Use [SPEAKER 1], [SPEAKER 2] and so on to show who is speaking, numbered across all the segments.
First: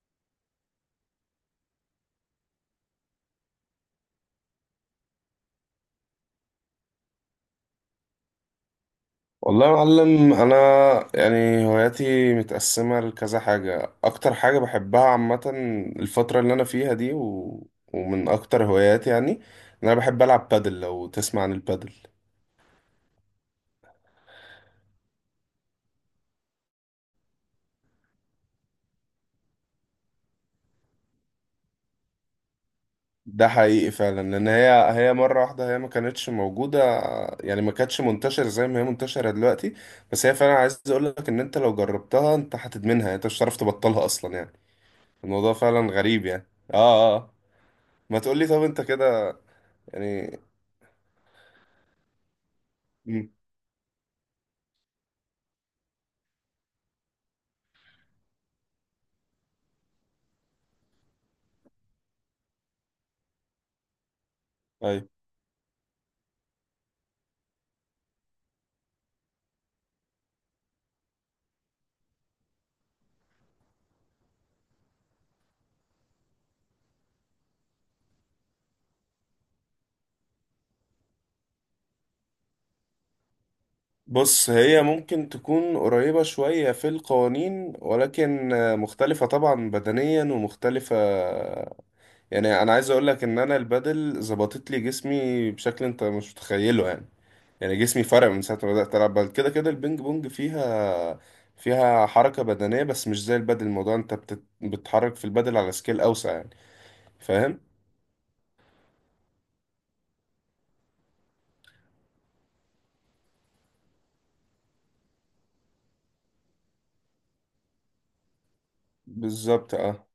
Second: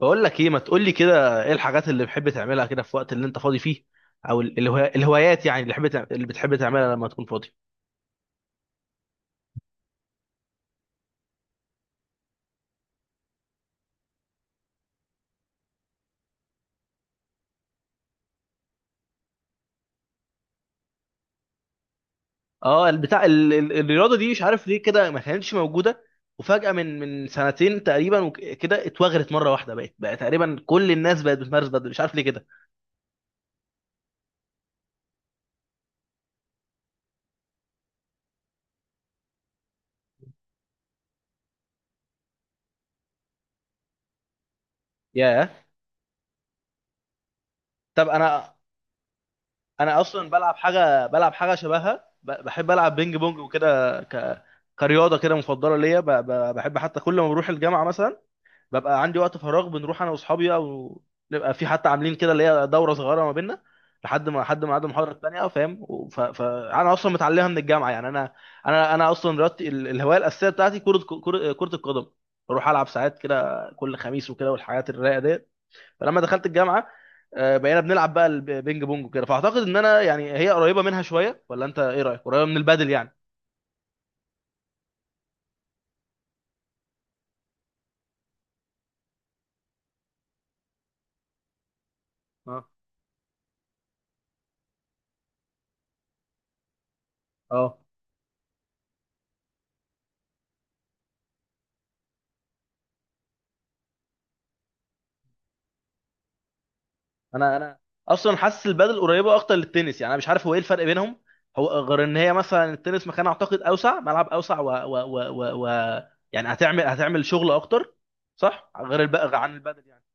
[SPEAKER 1] بقول لك ايه، ما تقول لي كده، ايه الحاجات اللي بتحب تعملها كده في وقت اللي انت فاضي فيه؟ او الهوايات يعني اللي بتحب تعملها لما تكون فاضي.
[SPEAKER 2] والله يا معلم، انا يعني هواياتي متقسمه لكذا حاجه. اكتر حاجه بحبها عامه الفتره اللي انا فيها دي، و... ومن اكتر هواياتي يعني ان انا بحب العب بادل. لو تسمع عن البادل،
[SPEAKER 1] اه، البتاع الرياضه دي مش عارف ليه كده ما كانتش موجوده. وفجاه من سنتين تقريبا وك- كده اتوغرت مره واحده، بقت بقى تقريبا كل الناس بقت بتمارس بدل مش عارف ليه كده.
[SPEAKER 2] ده حقيقي فعلا لان هي مره واحده هي ما كانتش موجوده، يعني ما كانتش منتشره زي ما هي منتشره دلوقتي. بس هي فعلا عايز اقول لك ان انت لو جربتها انت هتدمنها، يعني انت مش هتعرف تبطلها اصلا يعني.
[SPEAKER 1] ياه.
[SPEAKER 2] الموضوع فعلا غريب يعني. اه، اه، آه.
[SPEAKER 1] طب
[SPEAKER 2] ما تقولي
[SPEAKER 1] انا
[SPEAKER 2] طب انت كده
[SPEAKER 1] انا اصلا
[SPEAKER 2] يعني.
[SPEAKER 1] بلعب حاجه، شبهها بحب العب بينج
[SPEAKER 2] مم.
[SPEAKER 1] بونج وكده كرياضه كده مفضله ليا، بحب حتى كل ما بروح الجامعه مثلا ببقى عندي وقت فراغ، بنروح انا واصحابي بقى، ونبقى في حتى عاملين كده اللي هي دوره صغيره ما بيننا لحد ما عاد
[SPEAKER 2] أيوة.
[SPEAKER 1] المحاضره الثانيه، فاهم؟ فانا اصلا متعلمها من الجامعه يعني، انا انا اصلا رياضتي الهوايه الاساسيه بتاعتي كره، كرة القدم. بروح العب ساعات كده كل خميس وكده والحاجات الرايقه ديت. فلما دخلت الجامعه، بقينا بنلعب بقى البينج بونج وكده، فاعتقد ان انا يعني هي قريبه منها شويه، ولا انت ايه رايك؟ قريبه من البادل يعني.
[SPEAKER 2] بص، هي ممكن تكون قريبة شوية في القوانين، ولكن مختلفة طبعا بدنيا ومختلفة.
[SPEAKER 1] اه،
[SPEAKER 2] يعني أنا عايز أقولك إن أنا البادل ظبطت لي جسمي بشكل أنت مش متخيله يعني. يعني
[SPEAKER 1] اه،
[SPEAKER 2] جسمي فرق من ساعة ما بدأت ألعب بادل كده كده. البينج بونج فيها حركة بدنية، بس مش زي البادل. الموضوع أنت بتتحرك في البادل على سكيل أوسع يعني.
[SPEAKER 1] انا
[SPEAKER 2] فاهم؟
[SPEAKER 1] انا اصلا حاسس البادل قريبه اكتر للتنس، يعني انا مش عارف هو ايه الفرق بينهم. هو غير ان هي مثلا التنس مكان اعتقد اوسع، ملعب اوسع، و يعني هتعمل شغل اكتر، صح، غير عن
[SPEAKER 2] بالظبط
[SPEAKER 1] البادل يعني.
[SPEAKER 2] اه.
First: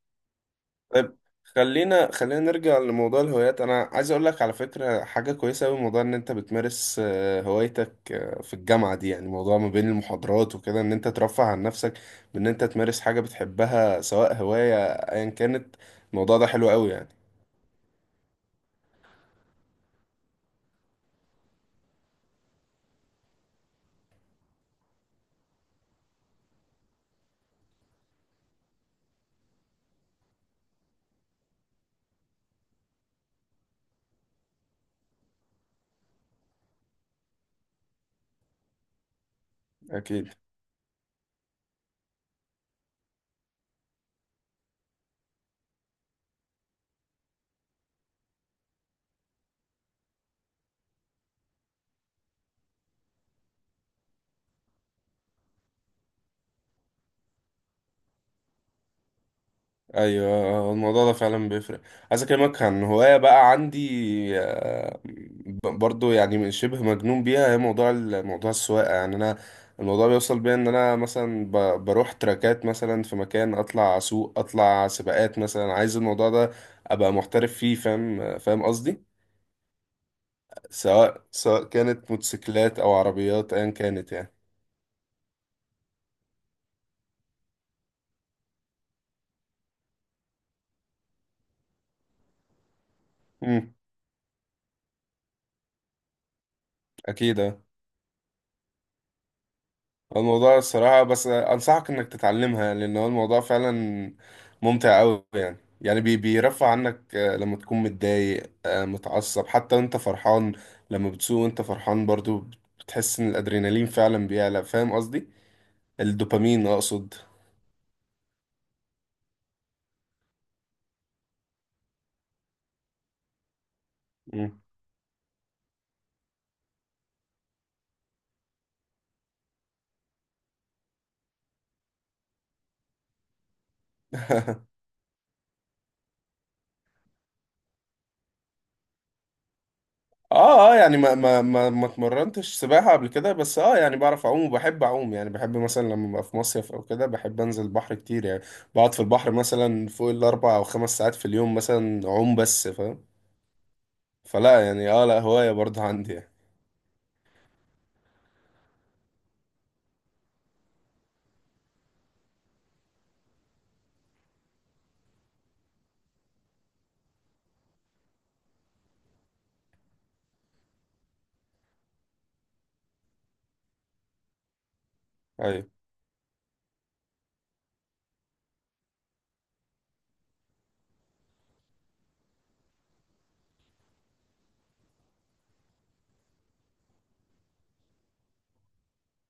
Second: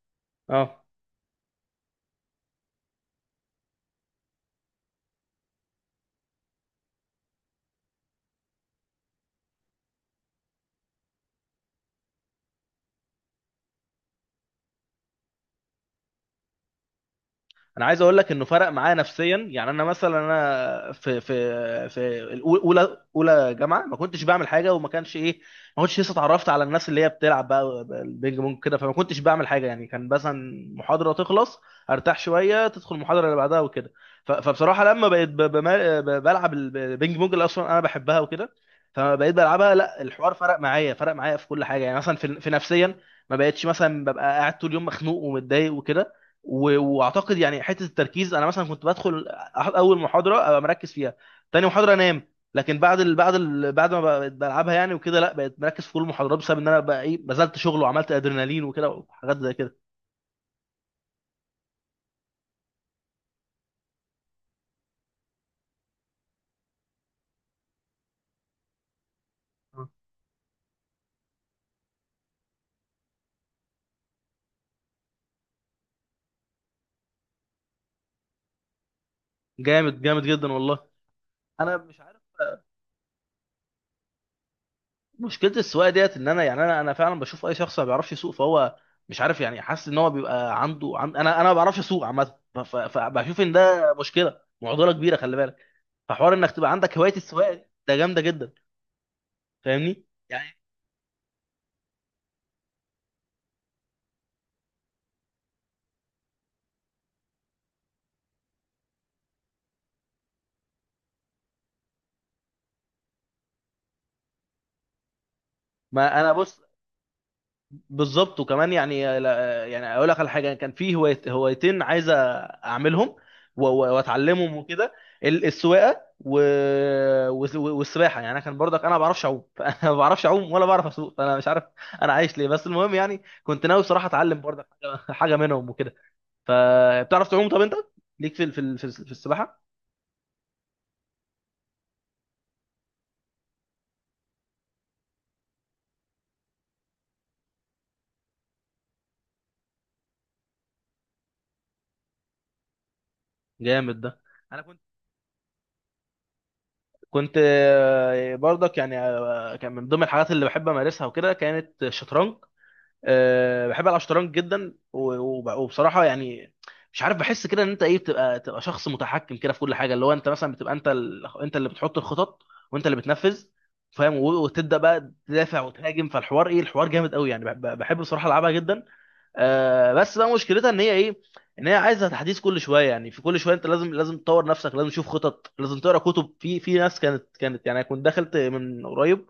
[SPEAKER 1] اه،
[SPEAKER 2] طيب، خلينا نرجع لموضوع الهوايات. انا عايز اقول لك على فكره حاجه كويسه قوي، موضوع ان انت بتمارس هوايتك في الجامعه دي. يعني موضوع ما بين المحاضرات وكده ان انت ترفه عن نفسك بان انت تمارس حاجه بتحبها سواء هوايه ايا كانت. الموضوع ده حلو قوي يعني.
[SPEAKER 1] انا عايز اقول لك انه فرق معايا نفسيا، يعني انا مثلا انا في اولى جامعه ما كنتش بعمل حاجه، وما كانش ايه، ما كنتش لسه اتعرفت على الناس اللي هي بتلعب بقى البينج بونج كده، فما كنتش بعمل حاجه، يعني كان مثلا محاضره تخلص، ارتاح شويه، تدخل المحاضره اللي بعدها وكده. فبصراحه لما بقيت بلعب البينج بونج اللي اصلا انا بحبها وكده، فبقيت بلعبها، لا،
[SPEAKER 2] اكيد.
[SPEAKER 1] الحوار فرق معايا في كل حاجه، يعني مثلا في نفسيا، ما بقتش مثلا ببقى قاعد طول اليوم مخنوق ومتضايق وكده. واعتقد يعني حته التركيز، انا مثلا كنت بدخل اول محاضره ابقى مركز فيها، تاني محاضره انام، لكن بعد ما بقيت بلعبها يعني وكده، لا، بقيت مركز في كل المحاضرات، بسبب ان انا بقى ايه بذلت شغل وعملت ادرينالين وكده وحاجات زي كده.
[SPEAKER 2] ايوه، الموضوع ده فعلا بيفرق. عايز اكلمك عن هوايه بقى عندي، برضو، يعني من شبه مجنون بيها. هي موضوع موضوع السواقه. يعني انا الموضوع بيوصل بيا ان انا مثلا بروح تراكات مثلا في مكان، اطلع اسوق، اطلع سباقات مثلا. عايز الموضوع ده ابقى محترف فيه. فاهم قصدي.
[SPEAKER 1] جامد جامد جدا والله.
[SPEAKER 2] سواء
[SPEAKER 1] انا مش
[SPEAKER 2] كانت
[SPEAKER 1] عارف،
[SPEAKER 2] موتوسيكلات او عربيات ايا كانت يعني.
[SPEAKER 1] مشكله السواقه ديت ان انا يعني انا فعلا بشوف اي شخص ما بيعرفش يسوق فهو مش عارف، يعني حاسس ان هو بيبقى عنده انا ما بعرفش اسوق عامه، فبشوف ان
[SPEAKER 2] امم.
[SPEAKER 1] ده مشكله، معضله كبيره، خلي بالك. فحوار انك تبقى عندك هوايه
[SPEAKER 2] اكيد
[SPEAKER 1] السواقه
[SPEAKER 2] آه.
[SPEAKER 1] دي، ده جامده جدا. فاهمني؟ يعني.
[SPEAKER 2] الموضوع الصراحة بس أنصحك إنك تتعلمها، لأن هو الموضوع فعلا ممتع أوي يعني. يعني بي بيرفع عنك، لما تكون متضايق، متعصب حتى وأنت فرحان. لما بتسوق وأنت فرحان برضو بتحس إن الأدرينالين فعلا بيعلى. فاهم قصدي؟
[SPEAKER 1] ما انا بص.
[SPEAKER 2] الدوبامين أقصد.
[SPEAKER 1] بالظبط، وكمان يعني يعني اقول لك على حاجه، كان في هوايتين عايز اعملهم واتعلمهم وكده، السواقه والسباحه. يعني انا كان برضك، انا ما بعرفش اعوم فانا ما بعرفش اعوم ولا بعرف اسوق، فانا مش عارف انا عايش ليه. بس المهم يعني، كنت ناوي بصراحه اتعلم برضك حاجه حاجة منهم وكده. فبتعرف تعوم؟ طب انت ليك في السباحه؟
[SPEAKER 2] اه، اه، يعني ما اتمرنتش سباحة قبل كده، بس اه يعني بعرف اعوم وبحب اعوم. يعني بحب مثلا لما ابقى في مصيف او كده بحب انزل البحر كتير يعني. بقعد في البحر مثلا فوق الاربع او خمس ساعات في اليوم مثلا اعوم بس. فاهم؟
[SPEAKER 1] جامد ده.
[SPEAKER 2] فلا يعني اه، لا هواية برضه عندي يعني.
[SPEAKER 1] كنت برضك يعني كان من ضمن الحاجات اللي بحب امارسها وكده كانت الشطرنج. بحب العب شطرنج جدا، وبصراحه يعني مش عارف، بحس كده ان انت ايه، تبقى شخص متحكم كده في كل حاجه، اللي هو انت مثلا بتبقى انت اللي بتحط الخطط، وانت اللي بتنفذ، فاهم؟ وتبدا بقى تدافع
[SPEAKER 2] ايوه.
[SPEAKER 1] وتهاجم، فالحوار ايه، الحوار جامد قوي، يعني بحب بصراحه العبها جدا. بس بقى مشكلتها ان هي ايه، ان هي عايزه تحديث كل شويه، يعني في كل شويه انت لازم تطور نفسك، لازم تشوف خطط، لازم تقرا كتب، في ناس كانت كانت، يعني أنا كنت دخلت من قريب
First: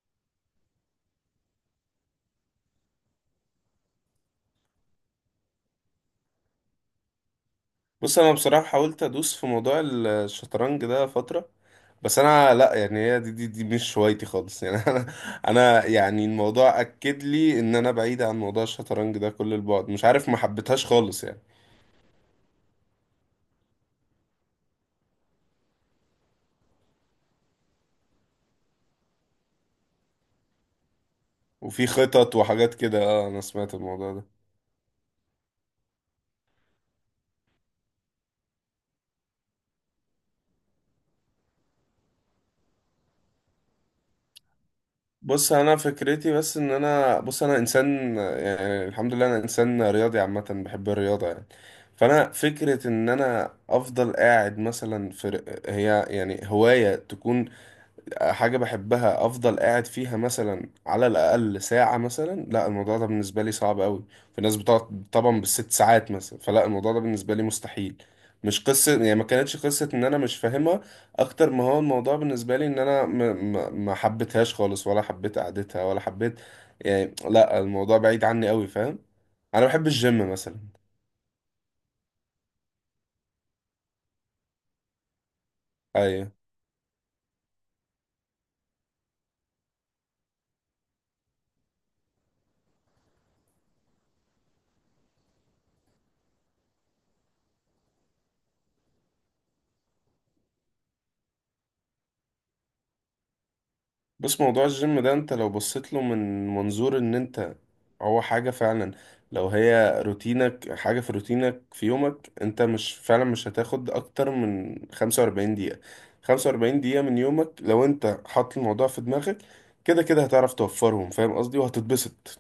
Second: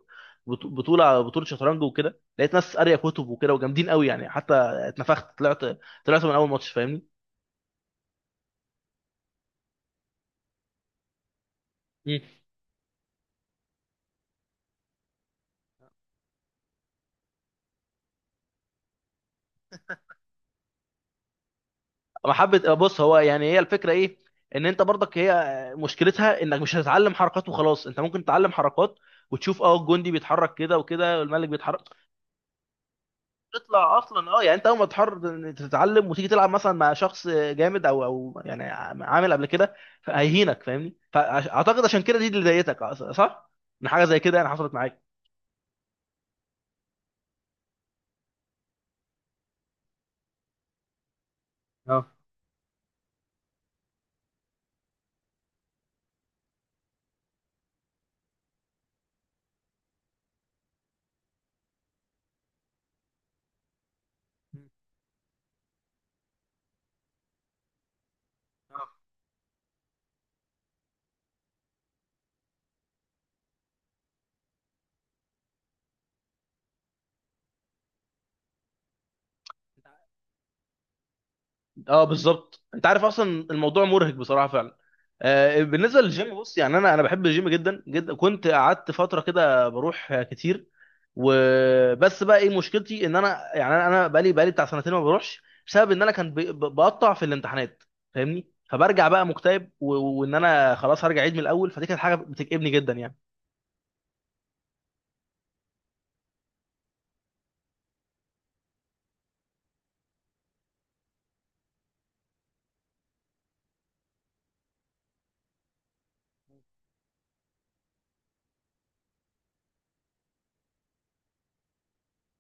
[SPEAKER 1] بطوله شطرنج وكده، لقيت ناس قاريه كتب وكده وجامدين قوي يعني، حتى اتنفخت، طلعت من اول ماتش، فاهمني؟
[SPEAKER 2] بص انا بصراحة حاولت ادوس في موضوع الشطرنج ده فترة. بس
[SPEAKER 1] مم.
[SPEAKER 2] انا لا، يعني هي دي مش هوايتي خالص يعني. انا يعني الموضوع اكد لي ان انا بعيد عن موضوع الشطرنج ده كل البعد. مش عارف، ما حبيتهاش خالص يعني.
[SPEAKER 1] محبه، بص، هو يعني هي الفكره ايه، ان انت برضك هي مشكلتها انك مش هتتعلم حركات وخلاص، انت ممكن تتعلم حركات وتشوف الجندي بيتحرك كده وكده، والملك بيتحرك،
[SPEAKER 2] وفي خطط وحاجات كده اه، انا سمعت
[SPEAKER 1] تطلع
[SPEAKER 2] الموضوع ده.
[SPEAKER 1] اصلا يعني انت اول ما تتعلم وتيجي تلعب مثلا مع شخص جامد او يعني عامل قبل كده، هيهينك، فاهمني؟ فاعتقد عشان كده دي اللي ضايقتك صح، ان حاجه زي كده يعني حصلت معاك.
[SPEAKER 2] بص انا فكرتي، بس ان انا، بص انا انسان، يعني الحمد لله انا انسان رياضي عامه بحب الرياضه يعني.
[SPEAKER 1] اه،
[SPEAKER 2] فانا فكره ان انا افضل قاعد مثلا هي يعني هوايه تكون حاجة بحبها، أفضل قاعد فيها مثلا على الأقل ساعة مثلا، لا الموضوع ده بالنسبة لي صعب أوي. في ناس بتقعد طبعا بالست ساعات مثلا، فلا الموضوع ده بالنسبة لي مستحيل. مش قصة يعني، ما كانتش قصة إن أنا مش فاهمها، أكتر ما هو الموضوع بالنسبة لي إن أنا ما حبيتهاش خالص، ولا حبيت قعدتها، ولا حبيت يعني. لا، الموضوع بعيد عني أوي. فاهم؟ أنا بحب الجيم مثلا.
[SPEAKER 1] اه، بالظبط، انت عارف اصلا الموضوع مرهق بصراحه فعلا. آه، بالنسبه
[SPEAKER 2] أيوه.
[SPEAKER 1] للجيم، بص يعني انا بحب الجيم جدا جدا، كنت قعدت فتره كده بروح كتير، وبس، بقى ايه مشكلتي؟ ان انا يعني انا بقالي بتاع سنتين ما بروحش، بسبب ان انا كان بقطع في الامتحانات، فاهمني؟ فبرجع بقى مكتئب وان انا خلاص هرجع عيد من الاول، فدي كانت حاجه بتكئبني جدا يعني.
[SPEAKER 2] بص، موضوع الجيم ده انت لو بصيت له من منظور ان انت هو حاجة فعلا، لو هي روتينك، حاجة في روتينك في يومك، انت مش فعلا مش هتاخد اكتر من 45 دقيقة. 45 دقيقة من يومك لو انت حاطط الموضوع في دماغك، كده كده هتعرف توفرهم. فاهم قصدي؟ وهتتبسط.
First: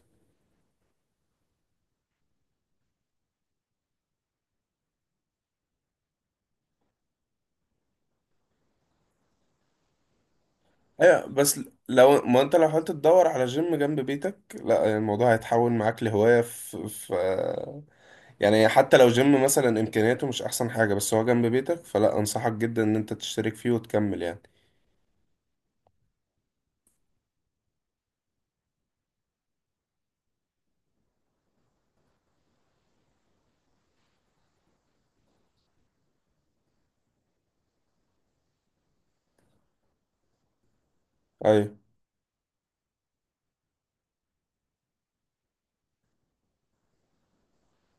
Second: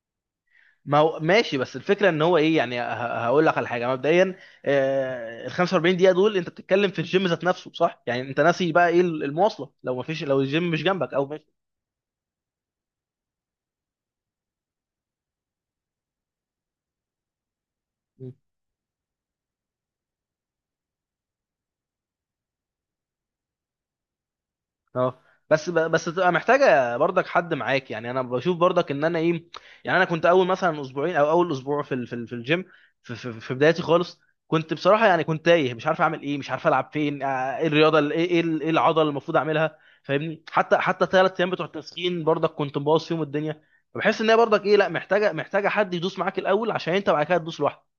[SPEAKER 1] ما هو ماشي، بس الفكره ان هو ايه؟ يعني هقول لك على حاجه مبدئيا، ال 45 دقيقه دول انت بتتكلم في الجيم ذات نفسه صح، يعني انت ناسي بقى ايه المواصله، لو ما فيش، لو الجيم مش جنبك او
[SPEAKER 2] ايوه.
[SPEAKER 1] ماشي.
[SPEAKER 2] بس لو ما انت لو حاولت تدور على جيم جنب بيتك، لا الموضوع هيتحول معاك لهواية في. يعني حتى لو جيم مثلا امكانياته مش احسن حاجة، بس هو جنب بيتك، فلا انصحك جدا ان انت تشترك فيه وتكمل يعني.
[SPEAKER 1] اه، بس بس تبقى محتاجه برضك حد معاك، يعني انا بشوف برضك ان انا ايه، يعني انا كنت اول مثلا اسبوعين او اول اسبوع في الجيم، في بدايتي خالص، كنت بصراحه يعني كنت تايه، مش عارف اعمل ايه، مش عارف العب فين، ايه الرياضه إيه العضله اللي المفروض اعملها، فاهمني؟ حتى 3 ايام بتوع
[SPEAKER 2] ايوه،
[SPEAKER 1] التسخين برضك كنت مبوظ فيهم الدنيا. فبحس ان هي برضك ايه، لا محتاجه حد يدوس معاك الاول، عشان انت بعد كده تدوس لوحدك،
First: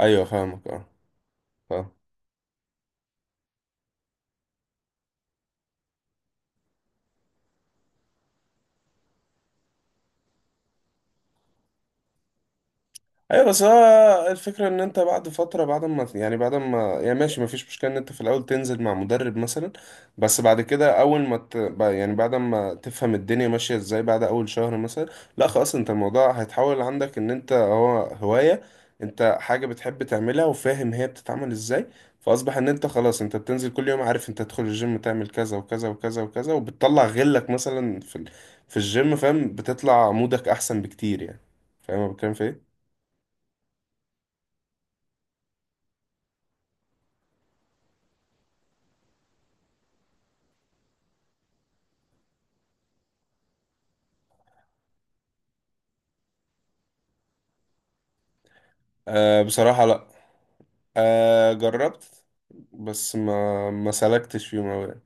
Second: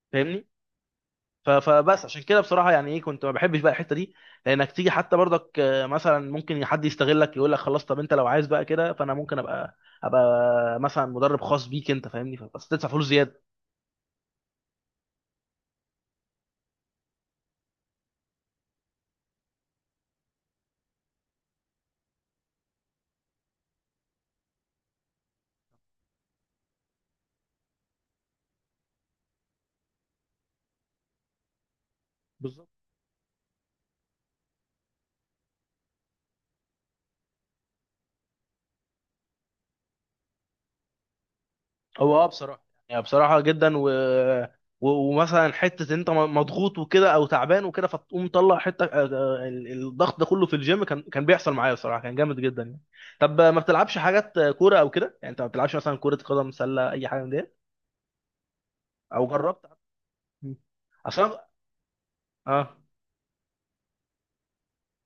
[SPEAKER 2] ايوه،
[SPEAKER 1] فاهمني.
[SPEAKER 2] فاهمك اه.
[SPEAKER 1] ف-
[SPEAKER 2] فاهم.
[SPEAKER 1] فبس عشان كده بصراحه يعني ايه، كنت ما بحبش بقى الحته دي، لانك تيجي حتى برضك مثلا ممكن حد يستغلك، يقول لك خلاص، طب انت لو عايز بقى كده فانا ممكن ابقى مثلا مدرب خاص بيك انت، فاهمني؟ بس تدفع فلوس زياده.
[SPEAKER 2] ايوه، بس هو الفكره ان انت بعد فتره، بعد ما يعني ماشي، ما فيش مشكله ان انت في الاول تنزل مع مدرب مثلا. بس بعد كده، اول ما يعني بعد ما تفهم الدنيا ماشيه ازاي بعد اول شهر مثلا، لا خلاص، انت الموضوع هيتحول عندك ان انت هو هوايه، انت حاجه بتحب تعملها، وفاهم هي بتتعمل ازاي. فاصبح
[SPEAKER 1] بالظبط.
[SPEAKER 2] ان انت خلاص انت بتنزل كل يوم، عارف انت تدخل الجيم تعمل كذا وكذا وكذا وكذا وبتطلع غلك مثلا في الجيم. فاهم؟ بتطلع مودك احسن بكتير يعني. فاهم أنا
[SPEAKER 1] هو
[SPEAKER 2] بتكلم في
[SPEAKER 1] بصراحه
[SPEAKER 2] ايه؟
[SPEAKER 1] يعني بصراحه جدا ومثلا حته انت مضغوط وكده او تعبان وكده، فتقوم مطلع حته الضغط ده كله في الجيم، كان بيحصل معايا بصراحه، كان جامد جدا يعني. طب ما بتلعبش حاجات كوره او كده، يعني انت ما بتلعبش مثلا كره قدم، سله، اي حاجه من دي؟ او
[SPEAKER 2] أه
[SPEAKER 1] جربت؟
[SPEAKER 2] بصراحة لا.
[SPEAKER 1] مم. اصلا.
[SPEAKER 2] أه جربت.
[SPEAKER 1] اه،
[SPEAKER 2] بس ما سلكتش فيهم أوي يعني.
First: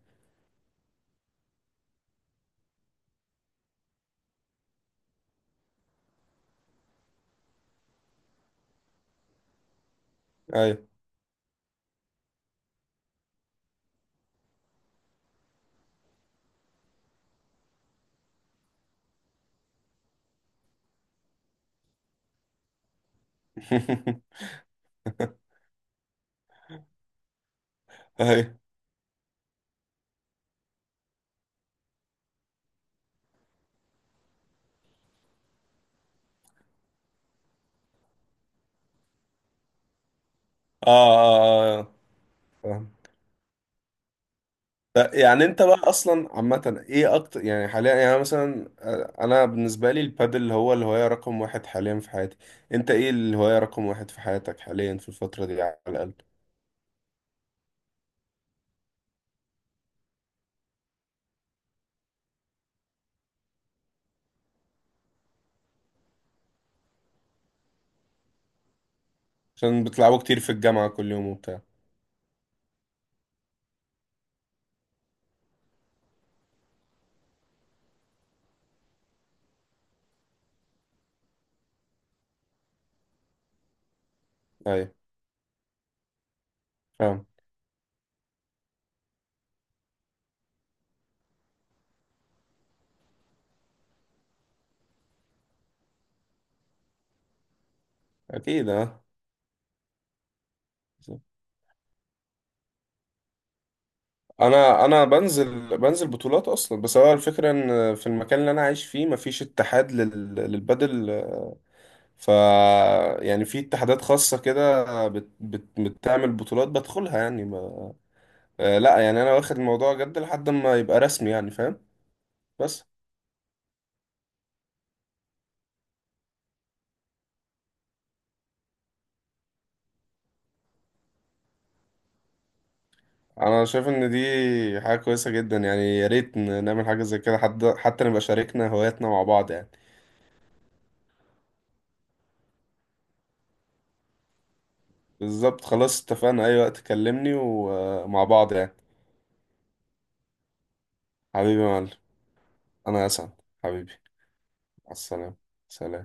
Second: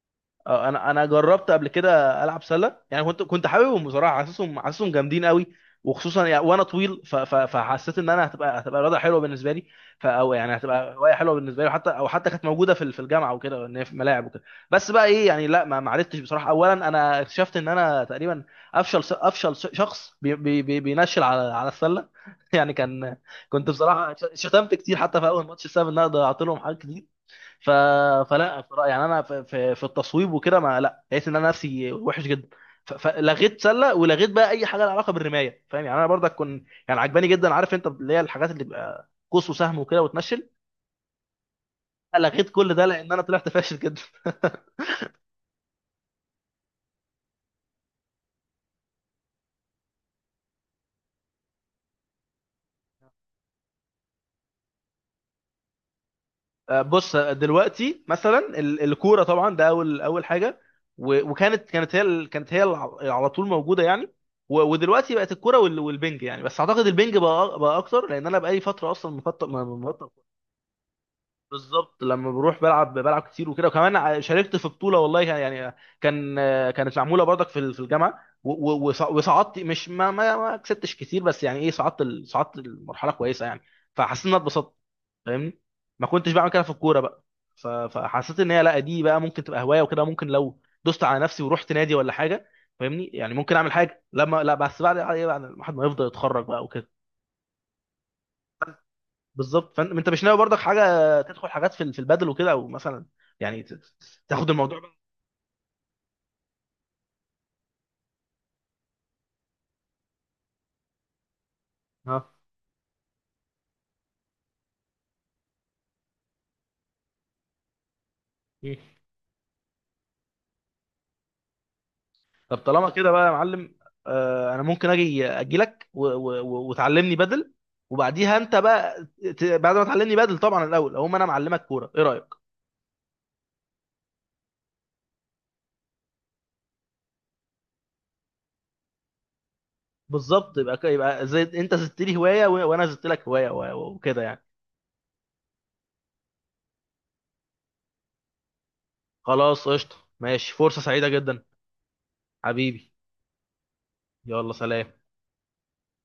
[SPEAKER 1] اه، انا جربت قبل كده العب سله، يعني كنت حاببهم بصراحه، حاسسهم جامدين قوي، وخصوصا يعني وانا طويل، فحسيت ان انا هتبقى رياضه حلوه بالنسبه لي، او يعني
[SPEAKER 2] أيوة.
[SPEAKER 1] هتبقى هوايه حلوه بالنسبه لي، وحتى او حتى كانت موجوده في الجامعه وكده، ان هي في ملاعب وكده. بس بقى ايه يعني، لا ما عرفتش بصراحه، اولا انا اكتشفت ان انا تقريبا افشل شخص بينشل على السله يعني كان، كنت بصراحه ش- شتمت كتير، حتى في اول ماتش بسبب ان انا ضيعت لهم حاجات كتير، ف...
[SPEAKER 2] أيوة.
[SPEAKER 1] فلا، يعني انا في التصويب وكده، ما لا، لقيت ان انا نفسي وحش جدا، فلغيت سله، ولغيت بقى اي حاجه لها علاقه بالرمايه، فاهم؟ يعني انا برضك كنت يعني عجباني جدا، عارف انت اللي هي الحاجات اللي بيبقى قوس وسهم وكده وتنشل،
[SPEAKER 2] آه، آه، آه، آه.
[SPEAKER 1] لغيت كل ده
[SPEAKER 2] فاهم.
[SPEAKER 1] لان انا طلعت فاشل جدا.
[SPEAKER 2] لا، يعني أنت بقى أصلا عامة إيه أكتر يعني حاليا، يعني مثلا أنا بالنسبة لي البادل هو الهواية رقم واحد حاليا في حياتي. أنت إيه الهواية رقم واحد في حياتك حاليا في الفترة دي على الأقل؟
[SPEAKER 1] بص دلوقتي مثلا الكوره طبعا، ده اول اول حاجه، و- وكانت كانت هي ال- كانت هي الع- على طول موجوده يعني، ودلوقتي بقت الكوره والبنج، يعني بس اعتقد البنج بقى اكتر لان انا بقالي فتره اصلا مفطر.
[SPEAKER 2] عشان بتلعبوا كتير في الجامعة كل يوم وبتاع.
[SPEAKER 1] بالظبط، لما بروح بلعب كتير وكده، وكمان شاركت في بطوله والله يعني كان كانت معموله برضك في الجامعه، وصعدت مش ما كسبتش كتير، بس يعني ايه صعدت المرحله كويسه يعني. فحسيت ان انا اتبسطت،
[SPEAKER 2] أيوة.
[SPEAKER 1] فاهمني؟ ما كنتش بعمل كده في الكوره بقى.
[SPEAKER 2] فاهم.
[SPEAKER 1] فحسيت ان هي، لا دي بقى ممكن تبقى هوايه وكده، ممكن لو دوست على نفسي ورحت نادي ولا حاجه، فاهمني؟ يعني ممكن اعمل حاجه، لما لا، بس بعد ايه، بعد ما الواحد ما يفضل يتخرج بقى وكده.
[SPEAKER 2] أكيد أه.
[SPEAKER 1] بالظبط، فانت مش ناوي برضك حاجه تدخل حاجات في البدل وكده او مثلا، يعني تاخد الموضوع
[SPEAKER 2] انا
[SPEAKER 1] بقى.
[SPEAKER 2] انا بنزل بطولات اصلا، بس هو الفكره ان في المكان اللي انا عايش فيه مفيش اتحاد للبدل. ف
[SPEAKER 1] اه.
[SPEAKER 2] يعني في اتحادات خاصه كده بتعمل بطولات، بدخلها يعني ما...
[SPEAKER 1] إيه.
[SPEAKER 2] آه، لا يعني انا واخد الموضوع جد لحد ما يبقى رسمي يعني. فاهم؟
[SPEAKER 1] طب
[SPEAKER 2] بس
[SPEAKER 1] طالما كده بقى يا معلم، انا ممكن اجي لك وتعلمني بدل، وبعديها انت بقى، بعد ما تعلمني بدل طبعا الاول، اقوم انا معلمك كوره، ايه رايك؟
[SPEAKER 2] انا شايف ان دي حاجه كويسه جدا، يعني يا ريت نعمل حاجه زي كده، حتى نبقى شاركنا هواياتنا مع بعض يعني.
[SPEAKER 1] بالظبط، يبقى زي انت زدت لي هوايه وانا زدت لك هوايه وكده يعني.
[SPEAKER 2] بالظبط، خلاص اتفقنا، اي وقت كلمني ومع بعض يعني.
[SPEAKER 1] خلاص، قشطه، ماشي، فرصه سعيده جدا.
[SPEAKER 2] حبيبي يا معلم،
[SPEAKER 1] حبيبي،
[SPEAKER 2] انا اسعد. حبيبي.
[SPEAKER 1] يلا
[SPEAKER 2] مع
[SPEAKER 1] سلام.
[SPEAKER 2] السلامة. سلام.